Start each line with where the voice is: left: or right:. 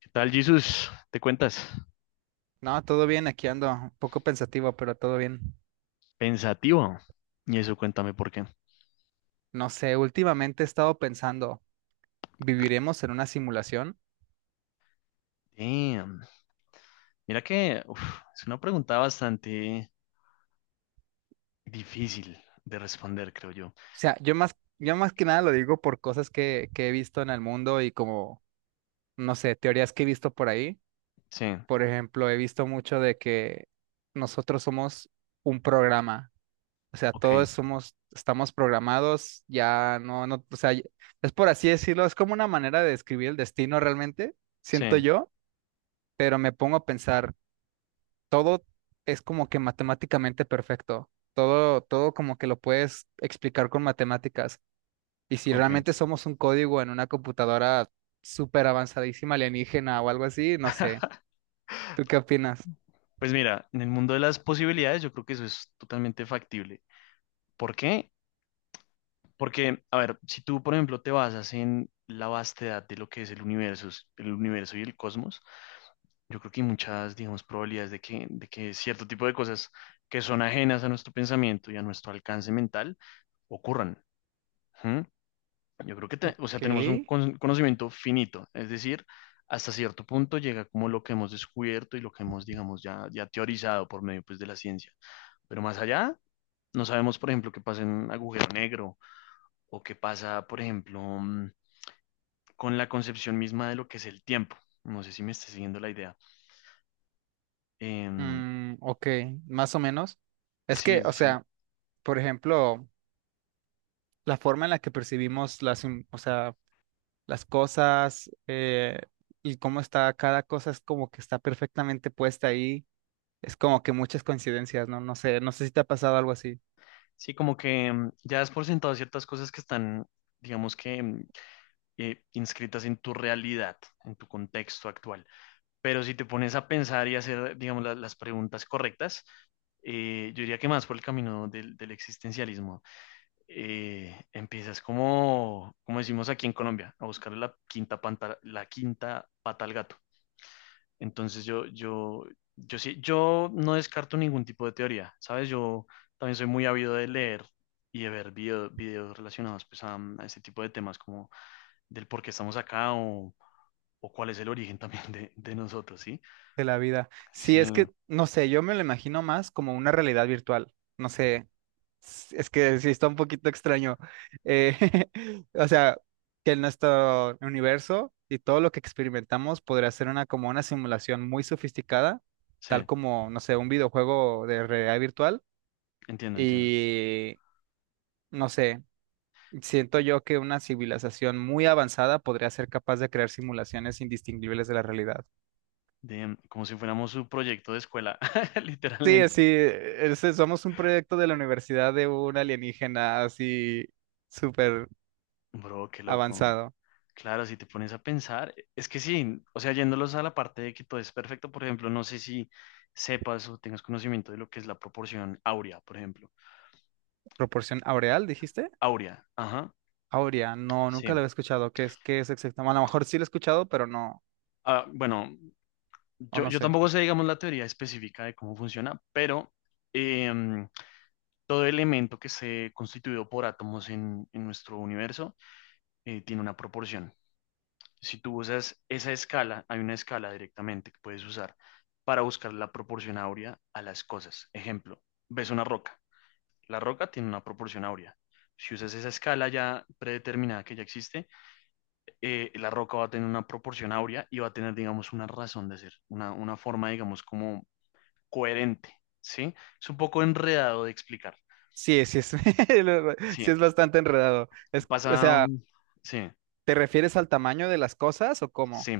left: ¿Qué tal, Jesús? ¿Te cuentas?
right: No, todo bien, aquí ando, un poco pensativo, pero todo bien.
left: Pensativo. Y eso, cuéntame por qué.
right: No sé, últimamente he estado pensando, ¿viviremos en una simulación? O
left: Damn. Mira que uf, es una pregunta bastante difícil de responder, creo yo.
right: sea, yo más que nada lo digo por cosas que he visto en el mundo y como, no sé, teorías que he visto por ahí.
left: Sí,
right: Por ejemplo, he visto mucho de que nosotros somos un programa. O sea,
left: ok,
right: todos somos, estamos programados, ya no, o sea, es por así decirlo, es como una manera de describir el destino realmente,
left: sí,
right: siento yo, pero me pongo a pensar. Todo es como que matemáticamente perfecto. Todo, como que lo puedes explicar con matemáticas. Y si
left: ok.
right: realmente somos un código en una computadora súper avanzadísima, alienígena o algo así, no sé. ¿Tú qué opinas?
left: Pues mira, en el mundo de las posibilidades yo creo que eso es totalmente factible. ¿Por qué? Porque, a ver, si tú, por ejemplo, te basas en la vastedad de lo que es el universo y el cosmos, yo creo que hay muchas, digamos, probabilidades de que cierto tipo de cosas que son ajenas a nuestro pensamiento y a nuestro alcance mental ocurran. ¿Mm? Yo creo que, o
right: Ok.
left: sea, tenemos un conocimiento finito, es decir, hasta cierto punto llega como lo que hemos descubierto y lo que hemos, digamos, ya teorizado por medio, pues, de la ciencia. Pero más allá, no sabemos, por ejemplo, qué pasa en un agujero negro o qué pasa, por ejemplo, con la concepción misma de lo que es el tiempo. No sé si me está siguiendo la idea. Em,
right: Ok, más o menos. Es
left: sí,
right: que,
left: sí,
right: o
left: sí.
right: sea, por ejemplo, la forma en la que percibimos las, o sea, las cosas y cómo está cada cosa es como que está perfectamente puesta ahí. Es como que muchas coincidencias, ¿no? No sé, no sé si te ha pasado algo así
left: Sí, como que ya has por sentado ciertas cosas que están, digamos que, inscritas en tu realidad, en tu contexto actual. Pero si te pones a pensar y hacer, digamos, las preguntas correctas, yo diría que más por el camino del existencialismo. Empiezas como decimos aquí en Colombia, a buscar la quinta, la quinta pata al gato. Entonces yo no descarto ningún tipo de teoría, ¿sabes? Yo también soy muy ávido de leer y de ver videos relacionados pues a este tipo de temas como del por qué estamos acá o cuál es el origen también de nosotros, ¿sí?
right: de la vida. Sí, es
left: Sí,
right: que, no sé, yo me lo imagino más como una realidad virtual. No sé, es que sí está un poquito extraño. Eh, o sea, que nuestro universo y todo lo que experimentamos podría ser una como una simulación muy sofisticada, tal
left: sí,
right: como, no sé, un videojuego de realidad virtual.
left: entiendo, entiendo.
right: Y no sé. Siento yo que una civilización muy avanzada podría ser capaz de crear simulaciones indistinguibles de la realidad.
left: Como si fuéramos su proyecto de escuela,
right: Sí, así,
left: literalmente.
right: somos un proyecto de la universidad de un alienígena así súper
left: Bro, qué loco.
right: avanzado.
left: Claro, si te pones a pensar, es que sí, o sea, yéndolos a la parte de que todo es perfecto, por ejemplo, no sé si sepas o tengas conocimiento de lo que es la proporción áurea, por ejemplo.
right: ¿Proporción aureal, dijiste?
left: Áurea, ajá,
right: Aurea, no,
left: sí.
right: nunca lo había escuchado. Qué es exactamente? A lo mejor sí lo he escuchado, pero no,
left: Ah, bueno,
right: o
left: yo,
right: no
left: yo
right: sé.
left: tampoco sé, digamos, la teoría específica de cómo funciona, pero em, todo elemento que se constituido por átomos en nuestro universo tiene una proporción. Si tú usas esa escala, hay una escala directamente que puedes usar para buscar la proporción áurea a las cosas. Ejemplo, ves una roca. La roca tiene una proporción áurea. Si usas esa escala ya predeterminada que ya existe, la roca va a tener una proporción áurea y va a tener, digamos, una razón de ser, una forma, digamos, como coherente, ¿sí? Es un poco enredado de explicar.
right: Sí, sí es,
left: Sí,
right: sí es bastante enredado. Es, o
left: pasa,
right: sea,
left: mm, sí,
right: ¿te refieres al tamaño de las cosas o cómo?
left: sí,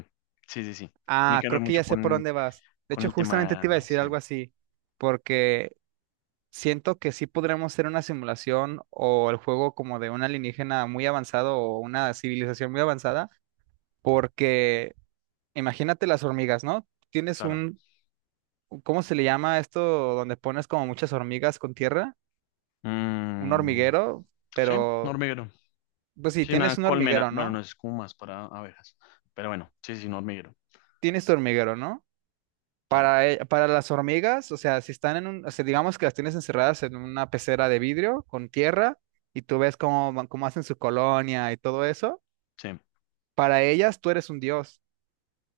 left: sí, sí, sí. Tiene
right: Ah,
left: que ver
right: creo que
left: mucho
right: ya sé por
left: con,
right: dónde vas. De
left: con
right: hecho,
left: el
right: justamente te iba a
left: tema,
right: decir
left: sí,
right: algo así, porque siento que sí podremos hacer una simulación o el juego como de un alienígena muy avanzado o una civilización muy avanzada, porque imagínate las hormigas, ¿no? Tienes
left: claro.
right: un, ¿cómo se le llama esto? Donde pones como muchas hormigas con tierra, un
left: Mm,
right: hormiguero,
left: sí, un
right: pero,
left: hormiguero.
right: pues sí,
left: Sí, una
right: tienes un
left: colmena.
right: hormiguero,
left: Bueno, no
right: ¿no?
left: es como más para abejas. Pero bueno, sí, sí, un hormiguero.
right: Tienes tu hormiguero, ¿no?
left: Claro,
right: Para, para las hormigas, o sea, si están en un, o sea, digamos que las tienes encerradas en una pecera de vidrio con tierra y tú ves cómo, cómo hacen su colonia y todo eso,
left: sí,
right: para ellas tú eres un dios,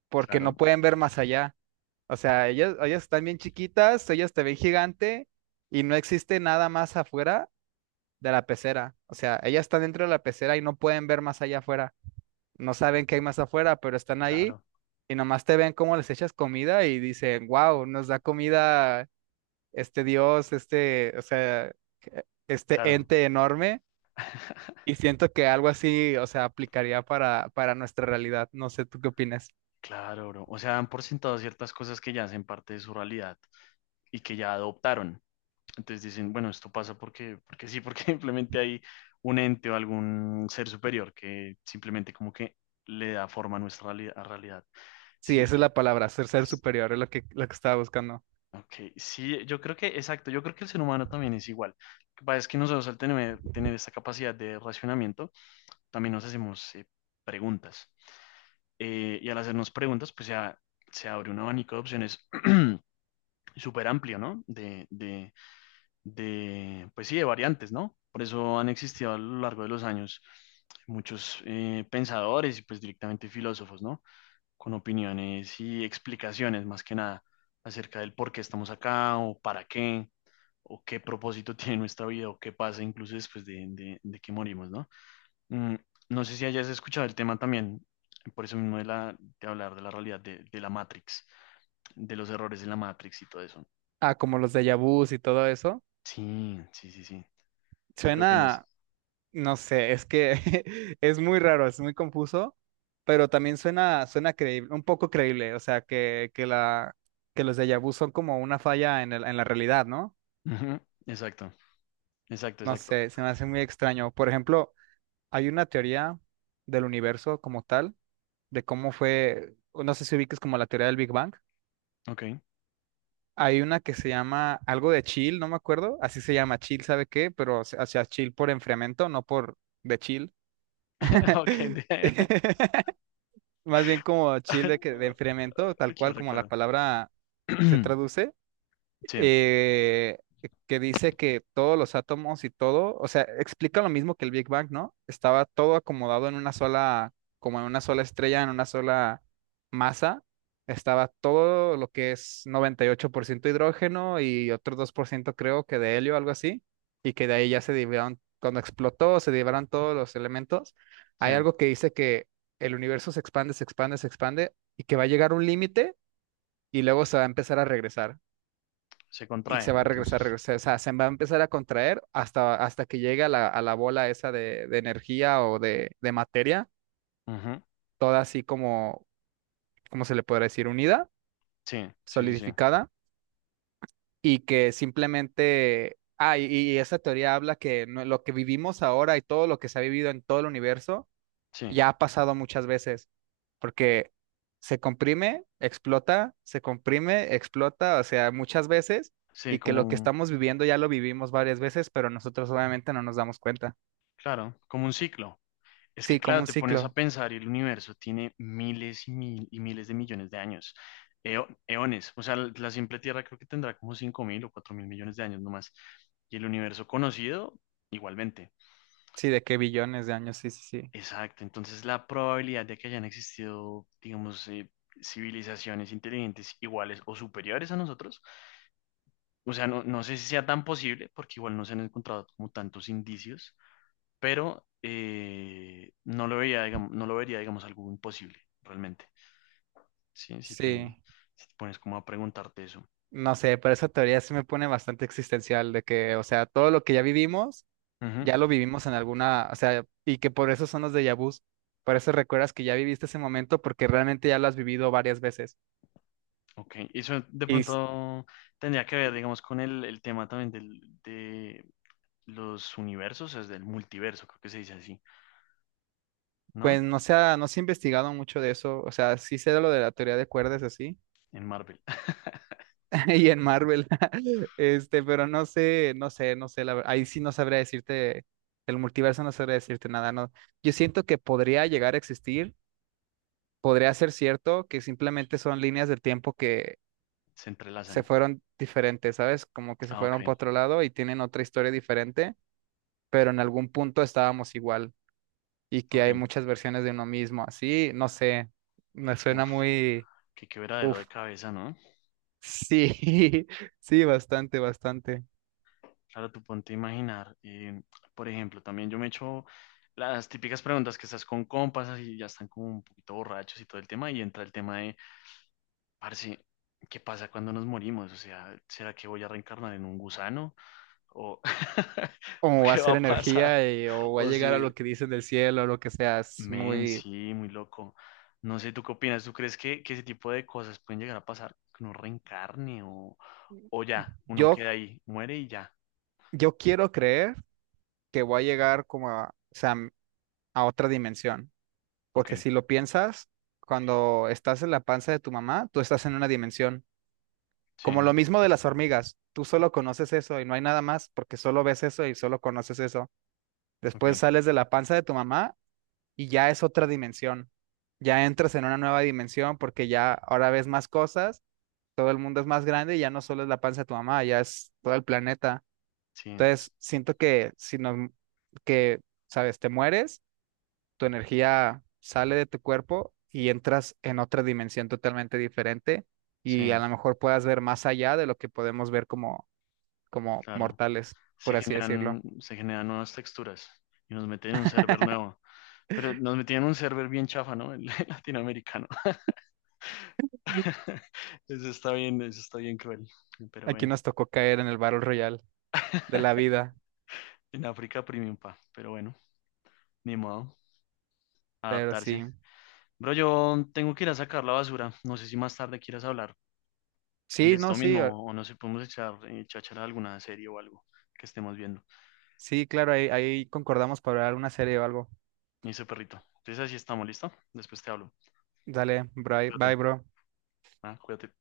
right: porque
left: claro,
right: no pueden ver más allá. O sea, ellas están bien chiquitas, ellas te ven gigante y no existe nada más afuera de la pecera. O sea, ellas están dentro de la pecera y no pueden ver más allá afuera. No saben qué hay más afuera, pero están ahí
left: claro,
right: y nomás te ven cómo les echas comida y dicen, wow, nos da comida este dios, este, o sea, este
left: claro,
right: ente enorme, y siento que algo así, o sea, aplicaría para nuestra realidad. No sé, ¿tú qué opinas?
left: claro, bro. O sea, dan por sentado ciertas cosas que ya hacen parte de su realidad y que ya adoptaron. Entonces dicen, bueno, esto pasa porque sí, porque simplemente hay un ente o algún ser superior que simplemente como que le da forma a nuestra a realidad.
right: Sí,
left: Sí,
right: esa es la palabra, ser superior, es lo que estaba buscando.
left: ok, sí, yo creo que, exacto, yo creo que el ser humano también es igual. Lo que pasa es que nosotros al tener esta capacidad de racionamiento, también nos hacemos preguntas. Y al hacernos preguntas, pues ya se abre un abanico de opciones súper amplio, ¿no? De, pues sí, de variantes, ¿no? Por eso han existido a lo largo de los años muchos pensadores y pues directamente filósofos, ¿no? Con opiniones y explicaciones más que nada acerca del por qué estamos acá o para qué o qué propósito tiene nuestra vida o qué pasa incluso después de que morimos, ¿no? Mm, no sé si hayas escuchado el tema también, por eso mismo de hablar de la realidad de la Matrix, de los errores de la Matrix y todo eso.
right: Ah, como los déjà vus y todo eso.
left: Sí, sí, sí, sí. ¿Tú qué opinas?
right: Suena, no sé, es que es muy raro, es muy confuso, pero también suena, suena creíble, un poco creíble, o sea, que la, que los déjà vus son como una falla en en la realidad, ¿no?
left: Ujú, exacto, exacto,
right: No
left: exacto.
right: sé, se me hace muy extraño. Por ejemplo, hay una teoría del universo como tal, de cómo fue, no sé si ubiques como la teoría del Big Bang.
left: Ok,
right: Hay una que se llama algo de chill, no me acuerdo, así se llama chill, ¿sabe qué? Pero o sea, chill por enfriamiento, no por de chill.
left: ok.
right: Más bien como chill de, que, de enfriamiento, tal cual
left: Claro,
right: como la
left: claro.
right: palabra se traduce.
left: Sí,
right: Eh, que dice que todos los átomos y todo, o sea, explica lo mismo que el Big Bang, ¿no? Estaba todo acomodado en una sola, como en una sola estrella, en una sola masa. Estaba todo lo que es 98% hidrógeno y otro 2% creo que de helio, algo así, y que de ahí ya se dividieron, cuando explotó, se dividieron todos los elementos.
left: sí.
right: Hay algo que dice que el universo se expande y que va a llegar un límite y luego se va a empezar a regresar
left: Se
right: y se
left: contrae,
right: va a regresar,
left: entonces.
right: regresar, o sea, se va a empezar a contraer hasta, hasta que llegue a la bola esa de energía o de materia,
left: Ujú,
right: toda así como, ¿cómo se le podría decir? Unida,
left: sí, sí, sí, sí,
right: solidificada, y que simplemente, ah, y esa teoría habla que lo que vivimos ahora y todo lo que se ha vivido en todo el universo
left: sí,
right: ya ha pasado muchas veces, porque se comprime, explota, o sea, muchas veces,
left: sí,
right: y que lo que estamos viviendo ya lo vivimos varias veces, pero nosotros obviamente no nos damos cuenta.
left: claro, como un ciclo. Es que,
right: Sí, como
left: claro,
right: un
left: te pones a
right: ciclo,
left: pensar y el universo tiene miles y, miles de millones de años, eones. O sea, la simple Tierra creo que tendrá como 5000 o 4000 millones de años nomás. Y el universo conocido, igualmente.
right: sí, de que billones de años, sí, sí, sí,
left: Exacto. Entonces, la probabilidad de que hayan existido, digamos, civilizaciones inteligentes iguales o superiores a nosotros. O sea, no, no sé si sea tan posible, porque igual no se han encontrado como tantos indicios, pero no lo veía, digamos, no lo vería, digamos, algo imposible, realmente. Sí,
right: sí.
left: si te pones como a preguntarte eso.
right: No sé, pero esa teoría sí me pone bastante existencial, de que, o sea, todo lo que ya vivimos,
left: Ujú,
right: ya lo vivimos en alguna, o sea, y que por eso son los déjà vus, por eso recuerdas que ya viviste ese momento, porque realmente ya lo has vivido varias veces.
left: ok, eso de
right: Y,
left: pronto tendría que ver, digamos, con el tema también del, de los universos, es del multiverso, creo que se dice así, ¿no?
right: pues no se ha, no se ha investigado mucho de eso, o sea, sí sé de lo de la teoría de cuerdas así,
left: En Marvel,
right: y en Marvel, este, pero no sé, la ahí sí no sabría decirte, el multiverso no sabría decirte nada, no. Yo siento que podría llegar a existir, podría ser cierto que simplemente son líneas del tiempo que
left: se
right: se
left: entrelazan.
right: fueron diferentes, ¿sabes? Como que se
left: Ah, ok,
right: fueron para otro lado y tienen otra historia diferente, pero en algún punto estábamos igual, y que hay
left: ok.
right: muchas versiones de uno mismo, así, no sé, me suena
left: Uf,
right: muy...
left: qué quebradero
right: Uf,
left: de cabeza, ¿no?
right: sí, sí, bastante, bastante.
left: Claro, tú ponte a imaginar. Por ejemplo, también yo me echo las típicas preguntas que estás con compas y ya están como un poquito borrachos y todo el tema, y entra el tema de, parce, ¿qué pasa cuando nos morimos? O sea, ¿será que voy a reencarnar en un gusano? ¿O
right: O va a
left: qué va
right: ser
left: a pasar?
right: energía o va a
left: O
right: llegar a
left: si,
right: lo que dicen del cielo o lo que sea. Es
left: men,
right: muy...
left: sí, muy loco. No sé, ¿tú qué opinas? ¿Tú crees que ese tipo de cosas pueden llegar a pasar? Que uno reencarne o ya, uno
right: Yo,
left: queda ahí, muere y ya.
right: yo quiero creer que voy a llegar como a, o sea, a otra dimensión.
left: Ok,
right: Porque si lo piensas, cuando estás en la panza de tu mamá, tú estás en una dimensión. Como lo
left: sí,
right: mismo de las hormigas. Tú solo conoces eso y no hay nada más porque solo ves eso y solo conoces eso. Después
left: ok,
right: sales de la panza de tu mamá y ya es otra dimensión. Ya entras en una nueva dimensión porque ya ahora ves más cosas, todo el mundo es más grande y ya no solo es la panza de tu mamá, ya es todo el planeta.
left: sí.
right: Entonces, siento que si no, que, sabes, te mueres, tu energía sale de tu cuerpo y entras en otra dimensión totalmente diferente
left: Sí,
right: y a lo mejor puedas ver más allá de lo que podemos ver como, como
left: claro.
right: mortales,
left: Se
right: por así decirlo.
left: generan, se generan nuevas texturas y nos meten en un server nuevo. Pero nos metían en un server bien chafa, ¿no? El latinoamericano. Eso está bien cruel. Pero
right: Aquí
left: bueno,
right: nos tocó caer en el Battle Royale de la vida,
left: en África premium, pa. Pero bueno, ni modo,
right: pero
left: adaptarse.
right: sí.
left: Bro, yo tengo que ir a sacar la basura. No sé si más tarde quieras hablar de
right: Sí, no,
left: esto
right: sí,
left: mismo o no sé, podemos echar, chachar alguna serie o algo que estemos viendo.
right: sí, claro, ahí concordamos para ver una serie o algo.
left: Me dice perrito. Entonces así estamos, ¿listo? Después te hablo.
right: Dale, bye, bye,
left: Cuídate.
right: bro.
left: Ah, cuídate.